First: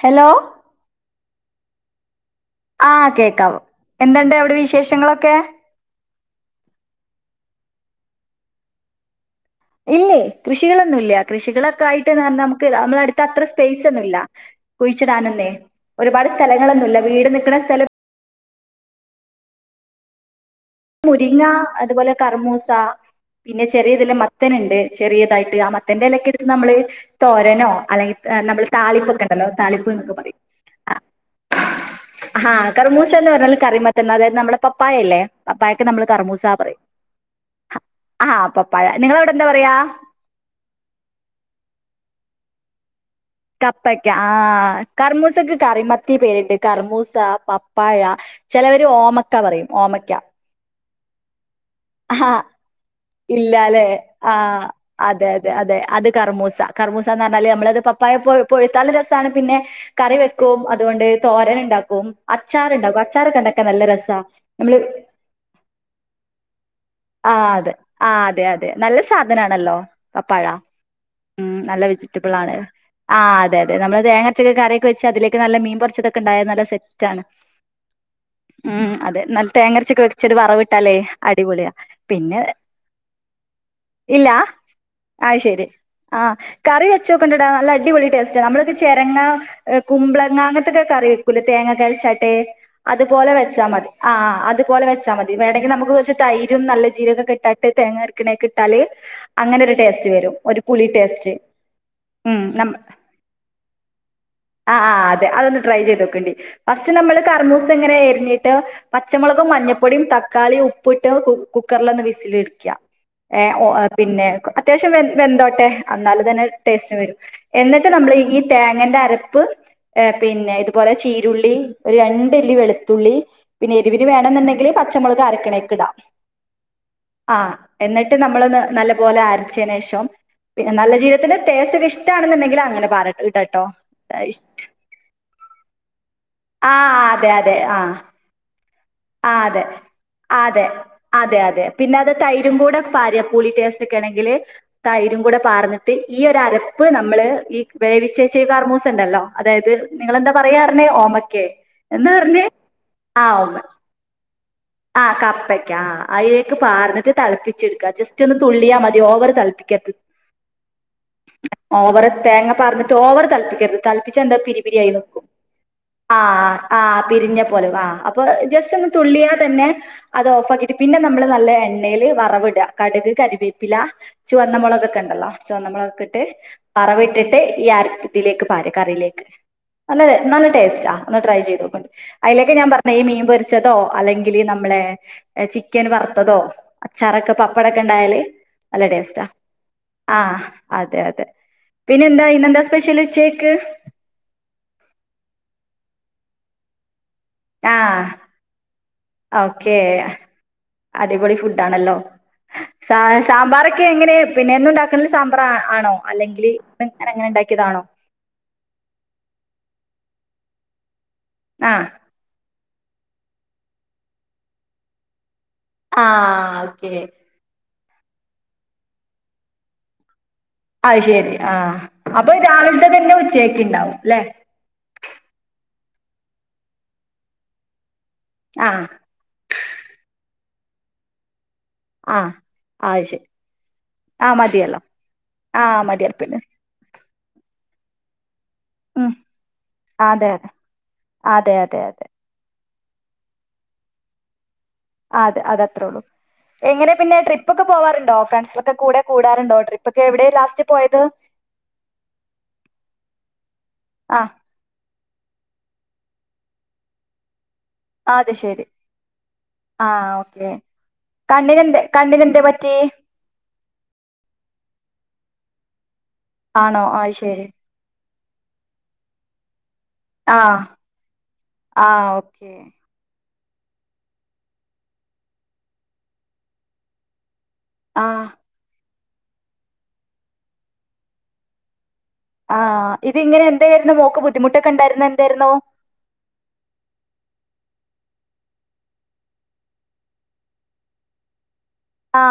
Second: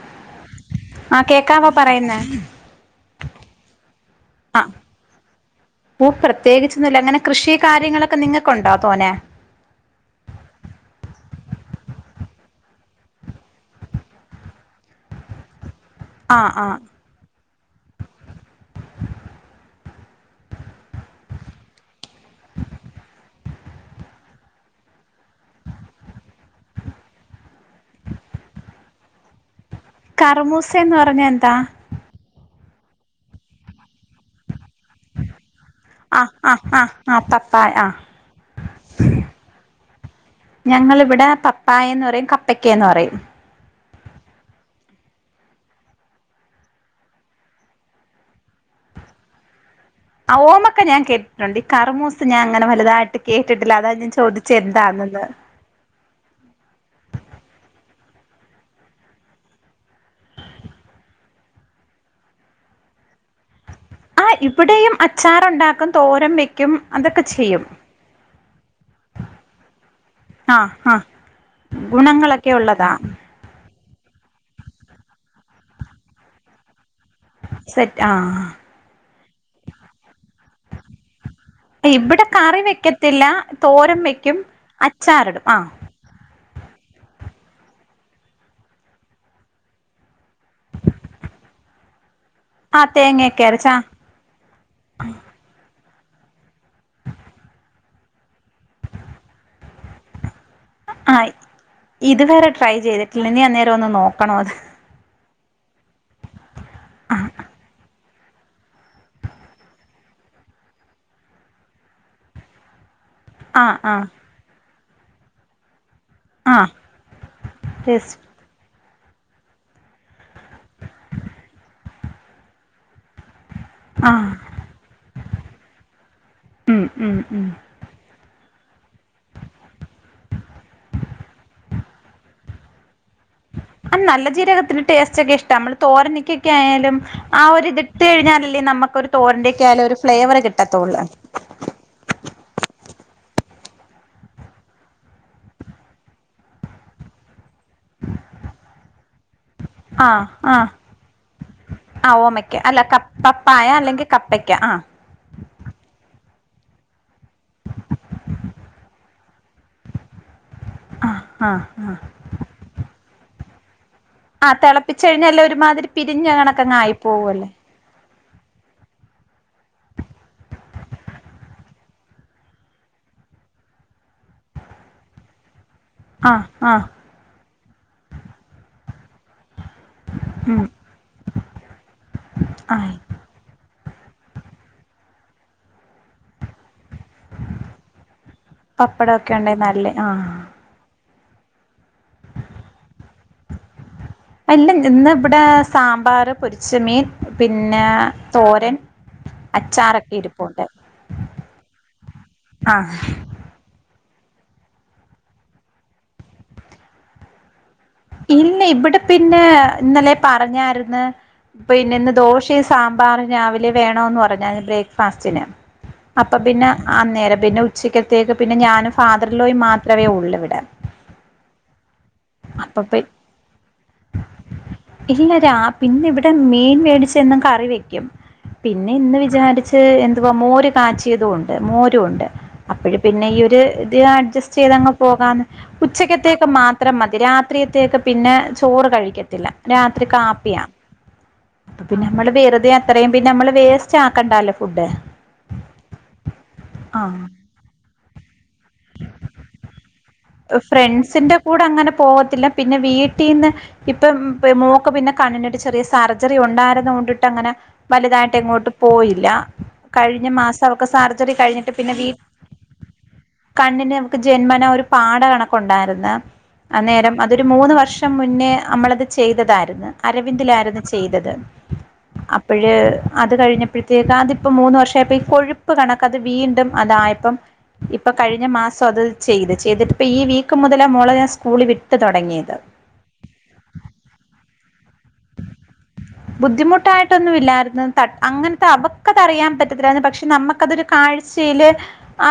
Hello? ആഹ് കേക്കാവോ പറയുന്നേ? ആഹ് കേക്കാവോ എന്തുണ്ട് അവിടെ വിശേഷങ്ങളൊക്കെ? പ്പൊ പ്രത്യേകിച്ചൊന്നുല്ല ങ്ങനെ കൃഷി കാര്യങ്ങളൊക്കെ നിങ്ങൾക്ക് ഒണ്ടോ തോനെ ഇല്ലേ കൃഷികളൊന്നുല്ല്യ. കൃഷികളൊക്കായിട്ട്ന്നർഞ്ഞാ അമ്ക്ക് അമ്മളടുത്ത് അത്ര സ്പേസൊന്നുല്ല. കുഴിച്ചിടാനൊന്നേ ഒരുപാട് ആ ആ സ്ഥലങ്ങളൊന്നുല്ല വീട് നിക്ക്ണ സ്ഥലം മുരിങ്ങ അതുപോലെ കറ്മൂസ പിന്നെ ചെറിയതില് മത്തന്ണ്ട് ചെറിയതായിട്ട് ആ മത്തന്റെലൊക്കെടുത്ത് നമ്മള് തോരനോ അല്ലെങ്കി ഏഹ് നമ്മള് താളിപ്പൊക്കെ [unintelligible] താളിപ്പ് എന്നൊക്കെ പറയും കറുമൂസ എന്ന് പറഞ്ഞ എന്താ ഹാഹ് കറ്മൂസ എന്ന് പറഞ്ഞാല് കറിമത്തൻ അതായത് നമ്മടെ പപ്പായല്ലേ പപ്പായക്ക് നമ്മള് ആ കറമൂസ ആ പറയും. ആ ആ പപ്പായ ആ അഹാ പപ്പാഴ നിങ്ങളവിടെ എന്താ പറയാ ഞങ്ങിവിടെ പപ്പായന്ന് പറയും കപ്പക്കേന്ന് പറയും കപ്പയ്ക്ക ആഹ് കറമൂസക്ക് കറിമത്തി പേര്ണ്ട് കറമൂസ, പപ്പാഴ ചെലവര് ഓമക്ക പറയും ഓമയ്ക്ക ഓമക്ക ഞാൻ കേ ട്ടൊണ്ട് ഈ കറുമൂസ് ആഹ് ഞാൻ അങ്ങനെ വല്തായിട്ട് കേട്ടിട്ടില്ല ഇല്ലാലെ അതാ ഞാൻ ചോദിച്ചേ ആഹ് എന്താന്നെന്ന്. അതെ അതെ അതെ അത് കർമൂസ കർമൂസ എന്നർഞ്ഞാല് നമ്മളത് പപ്പായ പൊഴു പൊഴുത്താല് രസാണ് പിന്നെ കറി വെക്കും അതുകൊണ്ട് തോരന്ണ്ടാക്കും, അച്ചാറ്ണ്ടാക്കും അച്ചാറോക്കെണ്ടാ ആഹ് ഇവിടെയും അച്ചാറുണ്ടാക്കും തോരം വെയ്ക്കും അത് ആ അതെ ആ അതെ അതെ നല്ല സാധനാണല്ലോ പപ്പായ ആ ആ ഉം നല്ല വെജിറ്റബിൾ ഗുണങ്ങളൊക്കെ ആണ് ഉള്ളതാ ആ അതെ അതെ നമ്മള് തേങ്ങരച്ചൊക്കെ കറിയൊക്കെ വെച്ചാ അതിലേക്ക് നല്ല മീൻ പൊരിച്ചതൊക്കെണ്ടായാ നല്ല സെറ്റാണ് സെറ്റ് ആ ആ ഉം അതെ നല്ല തേങ്ങരച്ചക്കെ വെച്ചിട്ട് വറവിട്ടാലേ അടിപൊളിയാ ഇവിടെ പിന്നെ കറി വെക്കത്തില്ല തോരം വെക്കും അച്ചാറിടും ആഹ് ആഹ് കറി വെച്ചോക്കൊണ്ടടാ നല്ല അടിപൊളി ടേസ്റ്റ്ആ നമ്മളൊക്കെ ചെരങ്ങാ കുമ്പ്ളങ്ങ അങ്ങനത്തൊക്കെ കറി വെക്കൂല തേങ്ങക്കെരചാട്ട് ആ അതുപോലെ തേങ്ങയൊക്കെ വെച്ചാ അരച്ച മതി ആ അതുപോലെ വെച്ചാൽ മതി വേണെങ്കിൽ നമുക്ക്റച്ച് തൈ- രും നല്ല ജീരകം ഇട്ടിട്ട് തേങ്ങ അരക്കുണേക്ക ഇട്ടാല് അങ്ങനൊ രു ടേസ്റ്റ് വരും പുളി ആഹ് ടേസ്റ്റ് ഇത് ഉം വരെ നം ട്രൈ ചെയ്തിട്ടില്ല ഇനി അന്നേരം ഒന്ന് നോക്കണോ അത് ആ അതെ അതൊന്ന് ട്രൈ ചെയ്തോക്കണ്ടിം ഫസ്റ്റ് നമ്മള് കറമൂസങ്ങനെ എരിഞ്ഞീട്ട് പച്ചമൊളകും മഞ്ഞപ്പൊടിയും തക്കാളി ഉപ്പിട്ട് കുക്കറിലൊന്ന് വിസിൽ അടിക്ക ഏ ആ ആ പിന്നെ അത്യാവശ്യം വെന്തോട്ടെ എന്നാല് തന്നെ ആ ടേസ്റ്റ് വരൂ എന്നിട്ട് നമ്മള് ടേസ്റ്റ് ഈ തേങ്ങേന്റെ അരപ്പ് ഏ പിന്നെ ഇതുപോലെ ചീരുള്ളി ഒരു രണ്ടല്ലി വെളുത്തുള്ളി പിന്നെ എരുവിന് ആ വേണന്ന്ണ്ടെങ്കില് പച്ചമുളക് അരക്കണേക്ക് ഇടാ ഉം ഉം ആ ഉം എന്നിട്ട് നമ്മളൊന്ന് നല്ല പോലെ അരച്ചേനേഷം നല്ല ജീരകത്തിന്റെ ടേസ്റ്റൊക്കെ ഇഷ്ട്ടാണെന്നുണ്ടെങ്കില് അങ്ങനെ പാരട്ടോ ആ നല്ല ജീരകത്തിന്റെ ടേസ്റ്റ് ഒക്കെ ഇഷ്ട്ടാ നമ്മള് തോരനൊക്കൊക്കെ ആ ആയാലും അതെ ആ അതെ ഒര് ഇത് ഇട്ട് കഴിഞ്ഞാലല്ലേ നമുക്കൊരു ആ തോരന്റെ അതെ ഒക്കെആയാലും ഒരു അതെ ഫ്ലേവർകിട്ടത്തൊള്ള് അതെ അതെ പിന്നെ അത് തൈരും കൂടെ പാര്ആ പുളി ടേസ്റ്റ്ക്കേ ണെങ്കില് തൈരും കൂടെ പാർന്നിട്ട് ഈ ഒരരപ്പ് നമ്മള് ഈ- വേവിച്ചെച്ച ഈ കർമൂസ ഉണ്ടല്ലോ അതായത് ആ നിങ്ങളെന്താ ആ പറയാറുന്നെ ഓമക്കേ ആ എന്താ പറഞ്ഞേ ഓമയ്ക്ക അല്ല ആ ഓമ പ്പപ്പായ അല്ലെങ്കിൽ കപ്പയ്ക്ക ആഹ് ആ കപ്പയ്ക്ക ആ അയിലേക്ക് പാർന്നിട്ട് തെളപ്പി- ജസ്റ്റ്‌ ഒന്ന് തുള്ളിയാൽ മതി ഓവറ് തെളപ്പിക്കരുത് ആ ആ [unintelligible] ആ ഓവറ് തേങ്ങ പാർന്നിട്ട് ഓവർ തെള പ്പിക്കരുത് തൾപ്പിച്ച എന്താ ആ പിരി പിരിയായി തിളപ്പിച്ച് നിക്കും കഴിഞ്ഞാല് ഒരുമാതിരി പിരിഞ്ഞ ആഹ് കണക്കങ്ങ് ആയി ആഹ് പിരിഞ്ഞ പോവല്ലേ പോലെ ആഹ് ജസ്റ്റ് ഒന്ന് തുള്ളിയാൽ തന്നെ അത് ഓഫ് ആക്കീട്ട് പിന്നെ നമ്മള് നല്ല എണ്ണേല് വറവ് ഇടുവാ കടുക് കരിവേപ്പില ചുവന്നമുളകൊക്കെണ്ടല്ലോ ചോന്ന മൊളകൊക്കെ ഇ ട്ട് ആഹ് ആഹ് പറവിട്ടിട്ട് ഈഅരപ്പ് ഇതിലേക്ക് പാര്അ കറിയിലേക്ക് നല്ല നല്ല ഉം ടേസ്റ്റ ഒന്ന് ട്രൈ ചെയ്തോകൊണ്ടു അയിലേക്ക ഞാൻ ആഹ് പറഞ്ഞത് ഈ മീൻ പൊരി- ച്ചതോ അല്ലെങ്കില് നമ്മളെ ചിക്കൻ വറുത്തതോ അച്ചാറൊക്കെ പപ്പടൊക്കെ ഉണ്ടായാല് നല്ല ടേസ്റ്റാ പപ്പടൊക്കെ ഉണ്ടേ നല്ലേ ആഹ് അതെ അതെ പിന്നെ എന്താ ഇന്നെന്താ സ്പെഷ്യൽ ച്ചേക്ക് അല്ല ഇന്ന് ഇവിടെ സാമ്പാർ പൊരിച്ചമീൻ ആ പിന്നെ തോരൻ ഓക്കേ അച്ചാറൊക്കെ ഇരിപ്പുണ്ട് അടിപൊളി ഫുഡാണല്ലോ സ ആഹ് സാമ്പാറൊക്കെ എങ്ങനെ പിന്നെ യെന്നും ഉണ്ടാക്കുന്ന സാമ്പാറാണോ അല്ലെങ്കിൽങ്ങനെ അങ്ങനെ ഉണ്ടാക്കിയതാണോ ഇല്ല ഇവിടെ പിന്നെ ഇന്നലേ പറഞ്ഞാര്ന്ന് ആ പിന്നെ ഇന്ന് ദോശേം സാമ്പാറും രാവിലെ വേണോന്ന് പറഞ്ഞാരുന്ന് ബ്രേക്ക്ഫാസ്റ്റിന് ആ അപ്പ പിന്നെ ഓക്കെ അന്നേരം പിന്നെ ഉച്ചക്കത്തേക്ക് പിന്നെ ഞാനും ഫാദർലോയും മാത്രമേ ഉള്ളുവിടെ അത് ശെരി ആ അപ്പൊ രാവിലത്തെ പി തന്നെ ഉച്ചേക്ക് ഉണ്ടാവും അല്ലെ ഇല്ല രാ പിന്നെ ഇവിടെ മീൻ മേടിച്ചെന്നുംും കറി വെക്കും ആ പിന്നെ ഇന്ന് വിചാരിച്ച് എദുവാ മോര് കാിയതണ്ട് മോര് പ്പു ആ ണ്ട് അപ്പോഴ അത് പിന്നെ ശരി ഈ ഒരു ഇത് ആ അഡ്ജസ്റ്റ് മതിയല്ലോ ചെയ്തങ്ങ് പോകാന്ന് ആ മതിയല്ലോ പിന്നെ ഉച്ചക്കത്തക്ക മാത്ര അത്ര മധരാത്രിയത്തേക്ക പിന്നെ ചോറ് ഉം കഴിക്കത്തില്ല രാത്രി അതെ അതെ കാപ്പിയ അതെ അതെ പിന്നെ നമ്മള് വെറുതെ അത്രയും പിന്നെ നമ്മള് വേസ്റ്റ് ആക്കണ്ടല്ലോ അതെ അത അത്രേ ഉള്ളു എങ്ങനെ പിന്നെ ആഹ് ട്രിപ്പ് പ്പൊക്കെ പോവാറുോ ഫ്രണ്ട്സ ഒക്കെ കൂ കൂടാുണ്ടോട്രിപ്പ്ക്കെ എവിടെ ലാസ്റ്റ് പോയത് ഫ്രണ്ട്സിന്റെ കൂടെ അങ്ങനെ പോകത്തില്ല പിന്നെ വീട്ടിൽന്ന് ആ ഇപ്പം മൂൾക്ക് പിന്നെ കണ്ണിട്ട് ചെറിയ സർജറി ഉണ്ടായിരുന്നുക കൊണ്ടിട്ട് അങ്ങനെ അത് വലുതായിട്ട് ശരി എങ്ങോട്ട് പോയില്ല ആ കഴിഞ്ഞ ഓക്കെ മാസം അവക്കെ സർജറി കഴിഞ്ഞിട്ട് കണ്ണിനെന്തേ പിന്നെ വീ കണ്ണിനെന്തേ പറ്റി കണ്ണിന് നമുക്ക് ജന്മന ഒരു പാട കണക്ക ഉണ്ടായിരുന്ന ആണോ ആഹ് അന്നേരം ശരി അതൊരു മൂന്ന് വർഷം പക്ഷം മുന്നേ നമ്മളത് ചെയ്തതായിരുന്നു. ആഹ് അരവിന്ദിലായിരുന്നു ചെയ്തത് ആഹ് ഓക്കെ അപ്പോഴ് അത് കഴിഞ്ഞപ്പോഴത്തേക്ക് അതിപ്പോ മൂന്ന് വർഷമായപ്പോ ഈ കൊഴുപ്പ് കണക്ക അത് വീണ്ടും അതായപ്പം ഇപ്പൊ ആഹ് കഴിഞ്ഞ മാസം അത് ചെയ്ത് ചെയ്തിട്ട ഇപ്പൊ ഈ വീക്ക് മുതലാ മോളെ ഞാൻ സ്കൂള വിട്ട് തുടങ്ങിയത് ആഹ് ഇത് ഇങ്ങനെ എന്തായിരുന്നുോ മോക്ക് ബുദ്ധിമുട്ടൊക്കെ ഉണ്ടായിരുന്ന എന്തായിരുന്നു ബുദ്ധിമുട്ടായിട്ടൊന്നും ഇല്ലായിരുന്നു അങ്ങനത്തെ അവക്കത് അറിയാൻ പറ്റത്തില്ലരുന്നു പക്ഷെ നമുക്കതൊരു കാഴ്ച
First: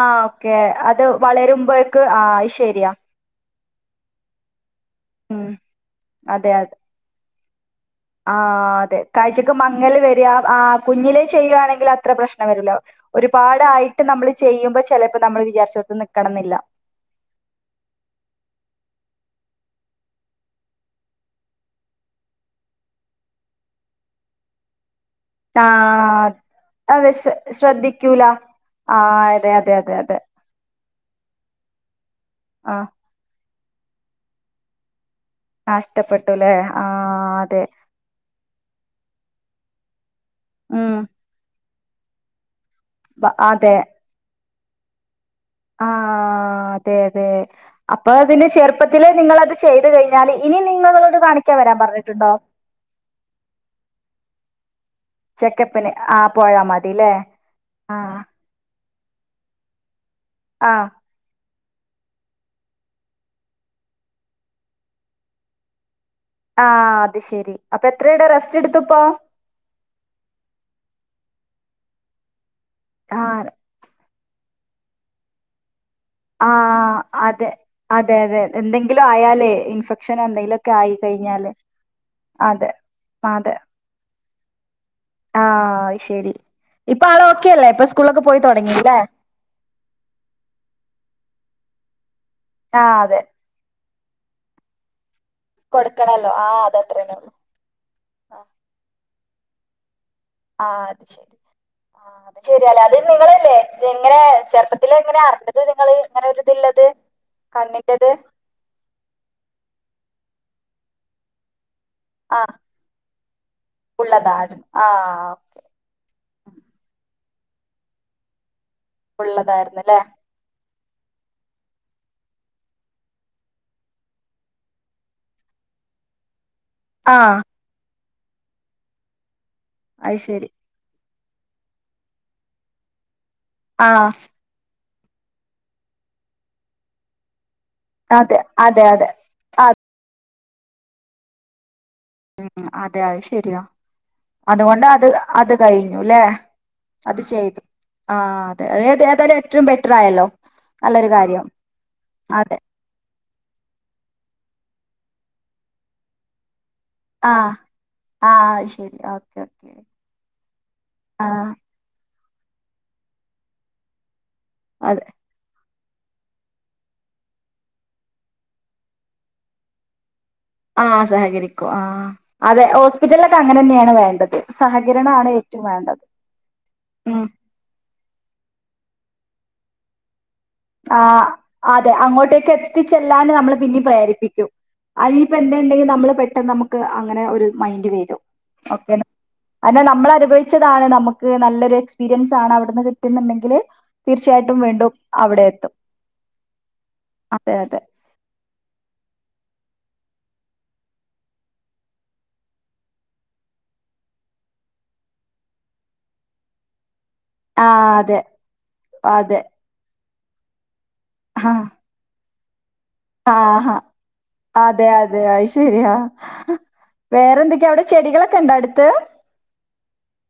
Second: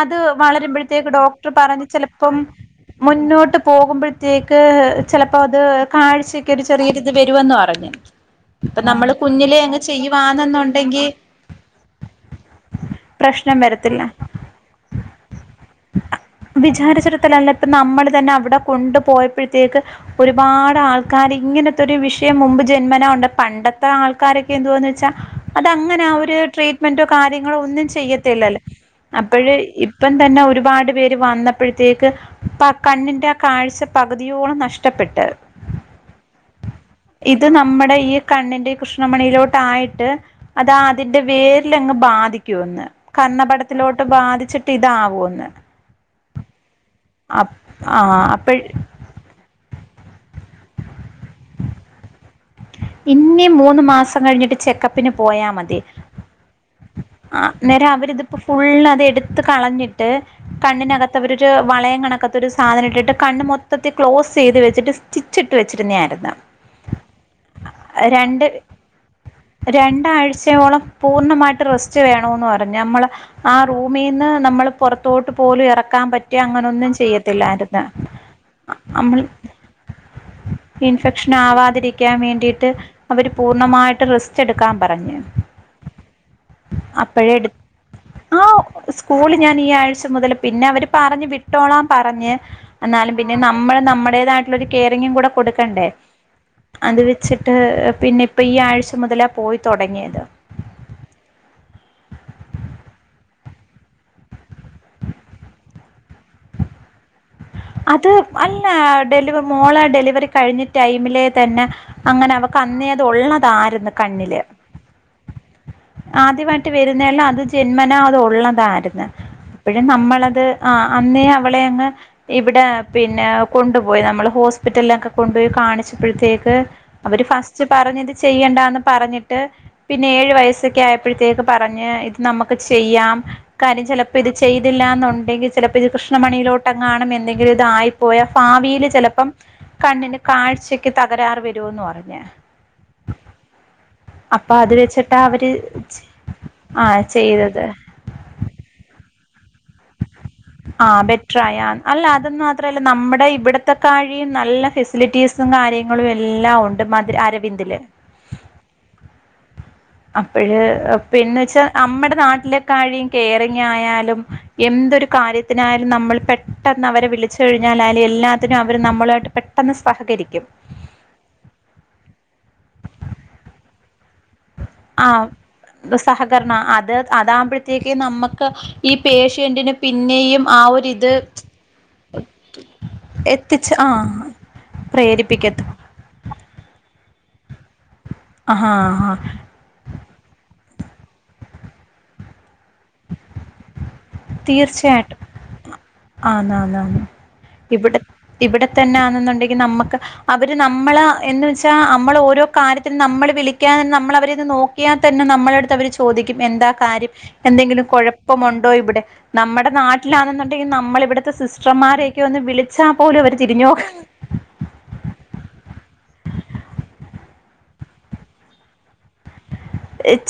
അത് ഓക്കെ അത് വളരുമ്പഴത്തേക്ക് ഡോക്ടർ പറഞ്ഞ വളരുമ്പോഴേക്ക് ആഹ് ചിലപ്പം അത് ശരിയാ മുന്നോട്ട് പോകുമ്പോഴത്തേക്ക് ചിലപ്പോ ഉം അത് കാഴ്ചൊക്കെ ഒരു ചെറിയരിത് വരുമന്ന് പറഞ്ഞു. ആ അതെ കാഴ്ചക്ക് മങ്ങല് വരിക ആ ചെയ്യുവാന്നുണ്ടെങ്കി കുഞ്ഞിലേ ചെയ്യുകയാണെങ്കിൽ അത്ര പ്രശ്നം വരുല്ലോ പ്രശ്നം ഒരുപാടായിട്ട് വരത്തില്ല നമ്മള് ചെയ്യുമ്പോ ചിലപ്പോ നമ്മൾ വിചാരിച്ച നൽക്കണം എന്നില്ല വിചാരിച്ചിടത്തൽ അന്നത്ത് അപ്പം നമ്മൾ തന്നെ അവിടെ കൊണ്ടു പോയപ്പോഴത്തേക്ക് ഒരുപാട് ആൾക്കാാര് ഇങ്ങനത്തെൊ ഒരു വിഷയം മുുമ്പ് ജന്മന ഉണ്ട പണ്ടത്തെ ആൾക്കാരൊക്കെ എന്തുവാന്ന് വെച്ചാൽ അത അങ്ങനെ ആ ആഹ് ഒരു ട്രീറ്റ്മെന്റോ അതെ ശ്ര കാര്യങ്ങളോ ഒന്നും ശ്രദ്ധിക്കൂല ചെയ്യത്തില്ലല്ലോ ആഹ് അപ്പോഴ അതെ അതെ അതെ ഇപ്പം അതെ തന്നെ ഒരുപാട് പേര് വന്ന അപ്പോഴത്തേക്ക് പ ആഹ് കണ്ണിന്റെ ആ കാഴ്ച പകുതിയോളം നഷ്ടപ്പെട്ട് നഷ്ടപ്പെട്ടുല്ലേ ആ ഇത് അതെ നമ്മുടെ ഈ കണ്ണിന്റെ കൃഷ്ണമണിയിലോട്ട ആയിട്ട് അതാ ഉം അതിന്റെ വേരിലങ്ങ് ബാധിക്കുവ എന്ന് ബ- അതെ കന്നപടത്തിലോട്ട് ബാധിച്ചിട്ട് ഇതാവുമ എന്ന് ആ അതെ അതെ ആ അപ്പൊ അതിന് അപ്പഴ് ചെറുപ്പ ഇതില് നിങ്ങളത് ചെയ്തു കഴിഞ്ഞാല് ഇനി നിങ്ങളോട് കാണിക്കാൻ വരാൻ പറഞ്ഞിട്ടുണ്ടോ? ഇനി മൂന്ന് മാസം കഴിഞ്ഞിട്ട് ചെക്കപ്പ് പിന് പോയാ മതി ചെക്കപ്പിന് ആ പോയാ മതില്ലേ ആ നേരം ആഹ് അവരിതിപ്പോ ഫുള് അത് എടുത്ത് കളഞ്ഞിട്ട് ആഹ് കണ്ണിനകത്ത് മവ അവരൊരു വളയം കണക്കത്തൊരു സാധനം ഇട്ടിട്ട് കണ് മൊത്തത്തിൽ ക്ലോസ് ചെയ്ത് വെച്ചിട്ട് സ്റ്റിച്ചിട്ട് വെച്ചിരുന്നതായിരുന്നു. ആ അത് ശെരി അപ്പൊ എത്ര ഇയുടെ രണ്ട് റെസ്റ്റ് എടുത്തപ്പോ രണ്ടാഴ്ചയോളം പൂർണ്ണമായിട്ട് റെസ്റ്റ് വേണന്ന് പറഞ്ഞഞ് നമ്മൾ ആഹ് ആ റൂമിൽ നിന്ന് നമ്മൾ പുറത്തോട്ട് പോലും ഇറക്കാൻ പറ്റ ആ അതെ അതെ അതെ എന്തെങ്കിലും നമ്മൾ ആയാലേ ഇൻഫെക്ഷന എന്തെങ്കിലും ഇൻഫെക്ഷൻ ആവാതിരിക്കാൻ വേണ്ടിയിട്ട് അവര് അതെ പൂർണ്ണമായിട്ട് റെസ്റ്റ് എടുക്കാൻ പറഞ്ഞു. ആഹ് അഹ്ശരി. ഇപ്പൊ ആള് ഓക്കെ അല്ലേ. ഇപ്പ സ്കൂളൊക്ക പോയി തൊടങ്ങി ല്ലേ. സ്കൂളി ഞാൻ ഈ ആഴ്ച മുതൽ പിന്നെ അവര് പറഞ്ഞ് വിട്ടോളാം പറഞ്ഞ് ആഹ് എന്നാലും അതെ പിന്നെ നമ്മൾ നമ്മുടേതായിട്ടുള്ളൊരു കെയറിങ്ങും കൂടെ കൊടു കൊടുക്കണല്ലോ ആഹ് അത് അതത്രേന്നെ ഉള്ളൂ വെച്ചിട്ട് പിന്നെ ഇപ്പ ഈ ആഴ്ച മുതലാ പോയി തൊടങ്ങിയത്. ആഹ് അത് ശരി. ശരിയാലേ. അത് നിങ്ങളല്ലേ എങ്ങനെ ചെറുപ്പത്തില് എങ്ങനെ അറിഞ്ഞത് നിങ്ങള് ഇങ്ങനെ ഒരിതിള്ളത്? അത് അല്ല ഡെലിവ മോളെ ഡെലിവറി കഴിഞ്ഞ ടൈമിലെ തന്നെ അങ്ങനെ അവക്ക് അന്നേ അത് ഉള്ളതാര്ന്ന്. ഉള്ളതാ അത് ആഹ് ഓക്കെ ആദ്യമായിട്ട് വരുന്നെയല്ലാ അത് ജന്മനാ അത് ഉള്ളതാര്ന്ന്. ഉള്ളതായിരുന്നു അപ്പഴും അല്ലേ നമ്മളത് ആഹ് അന്നേ അവളെയങ്ങ് ഇവടെ പിന്നെ കൊണ്ടുപോയി. നമ്മൾ ഹോസ്പിറ്റൽലൊക്കെ കൊണ്ടുപോയി കാണിച്ചപ്പഴ്ത്തേക്ക് ആ അവര് ഫസ്റ്റ് പറഞ്ഞത് ചെയ്യണ്ടാന്ന് പറഞ്ഞിട്ട് പിന്നെ അത് ഏഴ് ശരി വയസ് സൊക്കെ ആയപ്പഴ്ത്തേക്ക് പറഞ്ഞ് ഇത് നമുക്ക് ചെയ്യാം. കാര്യം ആ ചിലപ്പ ഇത് ചെയ്തില്ലാന്നുണ്ടെങ്കി ചിലപ്പ ഇത് കൃഷ്ണമണിയിലോട്ടെങ്ങാണും എന്തെങ്കിലും ഇത് ആയി പ്പോയാ അതെ അതെ ഭാവിയില് അതെ ചിലപ്പം ആ കണ്ണിന് കാഴ്ചക്ക് തകരാറ് വരൂന്ന് പറഞ്ഞ്. ഉം അതെ. അഹ് ശരിയാ. അപ്പൊ അതുകൊണ്ടാ അത് വെച്ചിട്ടാ അത് അവര് കഴിഞ്ഞു ലെ ആ അത് ചെയ്തു. ചെയ്തത് ആഹ് അതെ. അതേ ഏത്യാലും ഏറ്റവും ബെറ്ററായല്ലോ ആഹ് നല്ലൊരു കാര്യം ബെറ്ററായി ആഹ് അല്ല അത് അതെ. മാത്രല്ല നമ്മുടെ ഇവിടത്തെ കാഴിയും നല്ല ഫെസിലിറ്റീസും കാര്യങ്ങളും എല്ലാം ഉണ്ട്. മ അരവിന്ദില് ആഹ് അഹ്ശെരി ഓക്കെ ഓക്കെ അപ്പഴ് ആ പിന്നെ ച്ചാ നമ്മടെ നാട്ടിലെക്കാഴിഴും കേയറിങ്ങായാലും അത് എന്തൊരു കാര്യ ത്തിനായാലും നമ്മൾ പെട്ടെന്ന് അവരെ വിളിച്ചു കഴിഞ്ഞാലായാലും എല്ലാത്തിനും അവര് നമ്മളായിട്ട് പെട്ടെന്ന് സഹകരിക്കും. ആഹ് സഹകരിക്കും ആഹ് അതെ ഹോസ്പിറ്റൽലൊക്കെ അങ്ങനെന്ന്യാണ് വേണ്ടത്. സഹകരണമാണ് ഏറ്റവും ആഹ് വേണ്ടത് സഹകരണാ അത് ഉം അതാകുമ്പഴ് ത്തേക്ക് നമ്മക്ക് ഈ പേഷ്യന്റിന് പിന്നെയും ആ ഒരിത് ആഹ് അതെ അങ്ങോട്ടേക്ക് എത്തിച്ചെല്ലാനും നമ്മള് എത്തിച്ച് പിന്നിം ആഹ് പ്രേരിപ്പിക്കും. അയ്യിപ്പെന്ത് പ്രേരിപ്പിക്കത്തു ണ്ടെങ്കി നമ്മള് പെട്ടെന്ന് നമ്മക്ക് അങ്ങനെ ഒരു മൈൻ്റ് വെരും. ആഹാ ഹാ അതെ നമ്മൾ അനുഭവിച്ചതാണ് നമുക്ക് നല്ലൊരു എക്സ്പീരിയൻസ് ആണ് അവിടുന്ന് കിട്ടുന്നുണ്ടെങ്കില് തീർച്ചയായിട്ടും വീണ്ടും അവിടെ എത്തും ആന്നാന്നാന്ന് അതെ ഇവടെ ഇവടെ തന്നാണെന്നുണ്ടെങ്കി നമ്മുക്ക് അവര് നമ്മള് എന്ന് വെച്ചാ നമ്മൾ ഓരോ കാര്യത്തിനും നമ്മള് വിളിക്കാനും നമ്മളവരെ ഒന്ന് നോ ക്കിയാ തന്നെ നമ്മളെടുത്ത് അവര് ചോദിക്കും എന്താ കാര്യം. എന്തെങ്കിലും അതെ ആഹ് അതെ കുഴപ്പമുണ്ടോ ഇവിടെ. അതെ നമ്മുടെ നാട്ടിലാണെന്നുണ്ടെങ്കി നമ്മളിവിടുത്തെ ആഹ് സിസ്റ്റർമാരെ ഒക്കെ ഒന്ന് വിളിച്ചാ പോലും അവര് തിരിഞ്ഞ ആഹ് നോക്ക അതെ അതെ അഹ് ശെരിയാ. വേറെ എന്തൊക്കെയാ അവിടെ ചെടികളൊക്കെ ഉണ്ടോ അടുത്ത്?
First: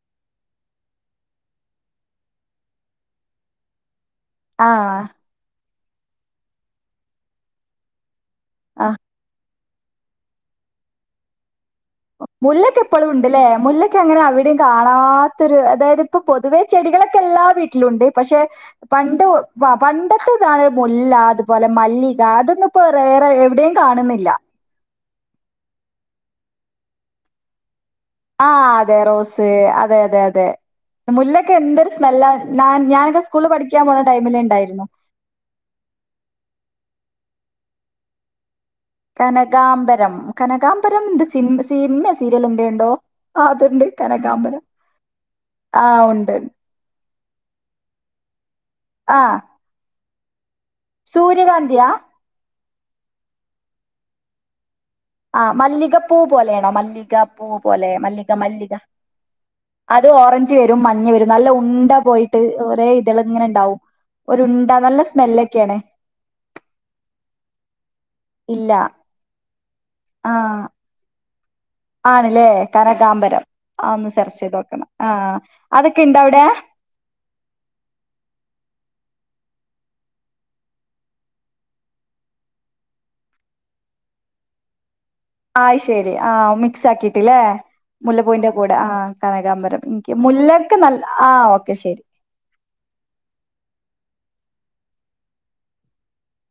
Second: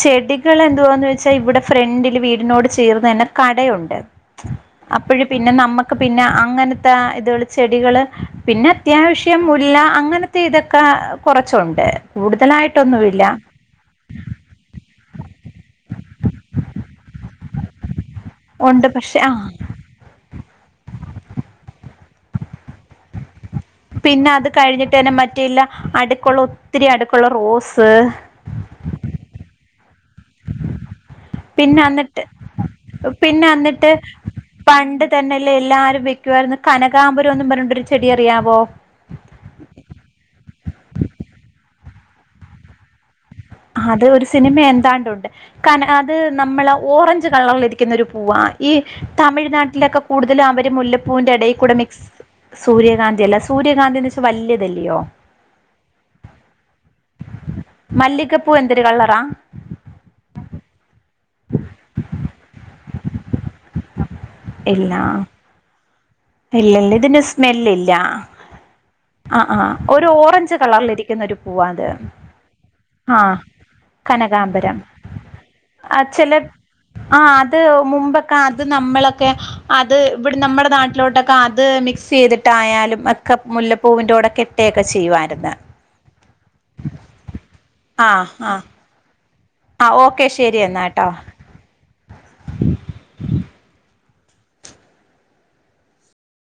ചെടികൾ എന്തുവാന്ന് വെച്ചാ ഇവടെ ഫ്രണ്ടില് വീടിനോട് ചേർന്ന് തന്നെ കടയുണ്ട്. ആഹ് അപ്പഴ് പിന്നെ നമ്മക്ക് പിന്നെ അങ്ങനത്തെ ഇത് ചെടികള് പിന്നെ ആ അത്യാവശ്യ മുല്ല അങ്ങനത്തെ ഇതൊക്കെ കൊറച്ചുണ്ട്. മുല്ലക്കെ ഇപ്പളു കൂടുതലായിട്ടൊന്നുമില്ല ഇണ്ട്ല്ലേ മുല്ല ക്ക്‌ അങ്ങനെ അവിടിം കാണാത്തൊരു അതായത് ഇപ്പൊ പൊതുവെ ചെടികളൊക്കെ എല്ലാ വീട്ടിലുണ്ട്. പക്ഷെ ഉണ്ട് പക്ഷെ പണ്ട് ആ ബാ പണ്ടത്തെ ഇതാണ് മുല്ല അതുപോലെ മല്ലിക അതൊന്നുപ്പോ വേറെ എവിടേം പിന്നെ അത് കഴിഞ്ഞിട്ടെന്നെ മറ്റേല്ല അടുക്കുള്ള ഒത്തിരി അടുക്കുള്ള റോസ്. ആ അതെ റോസ് അതെ അതെ അതെ മുല്ലൊക്കെ പിന്നെ എന്തൊരു അന്നിട്ട് സ്മെല്ലാ ന ഞാനൊക്കെ പിന്നെ സ്കൂളില് പഠിക്കാൻ അന്നിട്ട് പോണ ടൈമില് ഇണ്ടായിരുന്നു. പണ്ട് തന്നെല്ലേ എല്ലാരും വെക്കുവായിരുന്നു കനകാമ്പുരംന്ന് പറഞ്ഞൊട്ട് ഒരു ചെടി അറിയാവോ. കനകാംബരം കനകാംബരം ന്ത് സിൻ സിനിമ സീരിയൽ എന്തേ ഇണ്ടോ. അത് ഒരു സിനിമ എന്താണ്ട് ഉണ്ട് കന ആ അത് ഉണ്ട് നമ്മള ഓറഞ്ച് കളറിലിരിക്കുന്നൊരു പൂവാണ്. ഈ ആ തമിഴ്നാട്ടിലൊക്കെ കൂടുതലു അവര് മുല്ലപ്പൂവിൻ്റെ എടേയ്കൂടെ സൂര്യകാന്തിയാ മിക്സ് സൂര്യകാന്തി അല്ല സൂര്യകാന്തി എന്നെച്ചാ വല്യതല്ലിയോ ആ മല്ലികപ്പൂ പോലെയണോ മല്ലികപ്പൂ പോലെ മല്ലിക മല്ലികപ്പൂ മല്ലിക എന്തൊരു കളറാ അത് ഓറഞ്ച് വരും മഞ്ഞ വരും നല്ല ഉണ്ട പോയിട്ട് ഒരേ ഇതള് ഇങ്ങനെ ഇണ്ടാവും. ഒരുണ്ടാ നല്ല സ്മെല്ലൊക്കേന് ഇല്ല ഇല്ല ഇതിന് സ്മെലില്ല ഇല്ല ആ ആ ഒരു ഓറഞ്ച് കളറിലിരിക്കുന്ന ഒരു പൂവ ആണ്ല്ലേ കനകാംബരം. ആ ഒന്ന് കനകാംബരം സെർച്ചെയ്തോക്കണം ആ ആ അതൊക്കെ ഇണ്ട ചില അവിടെ ആ അത് മുമ്പൊക്കെ അത് നമ്മളൊക്കെ അത് ഇവിടെ നമ്മടെ നാട്ടിലോട്ടൊക്കെ അത് മിക്സ് ചെയ്തിട്ടായാലും ഒക്കെ മുല്ല പൂവിന്റെ കൂടെ കെട്ടയൊക്കെ ചെയ്യുവാൻ ആ ശെരി ആ മിക്സ് ആക്കിയിട്ടില്ലേ മുല്ലപ്പൂവിന്റെ കൂടെ ആ കനകാൻ പ ആ ഇൻക്ക് ഓക്കെ ശരി മുല്ലക്ക് എന്നാ നല്ല കേട്ടോ ആ ഓക്കെ ശരി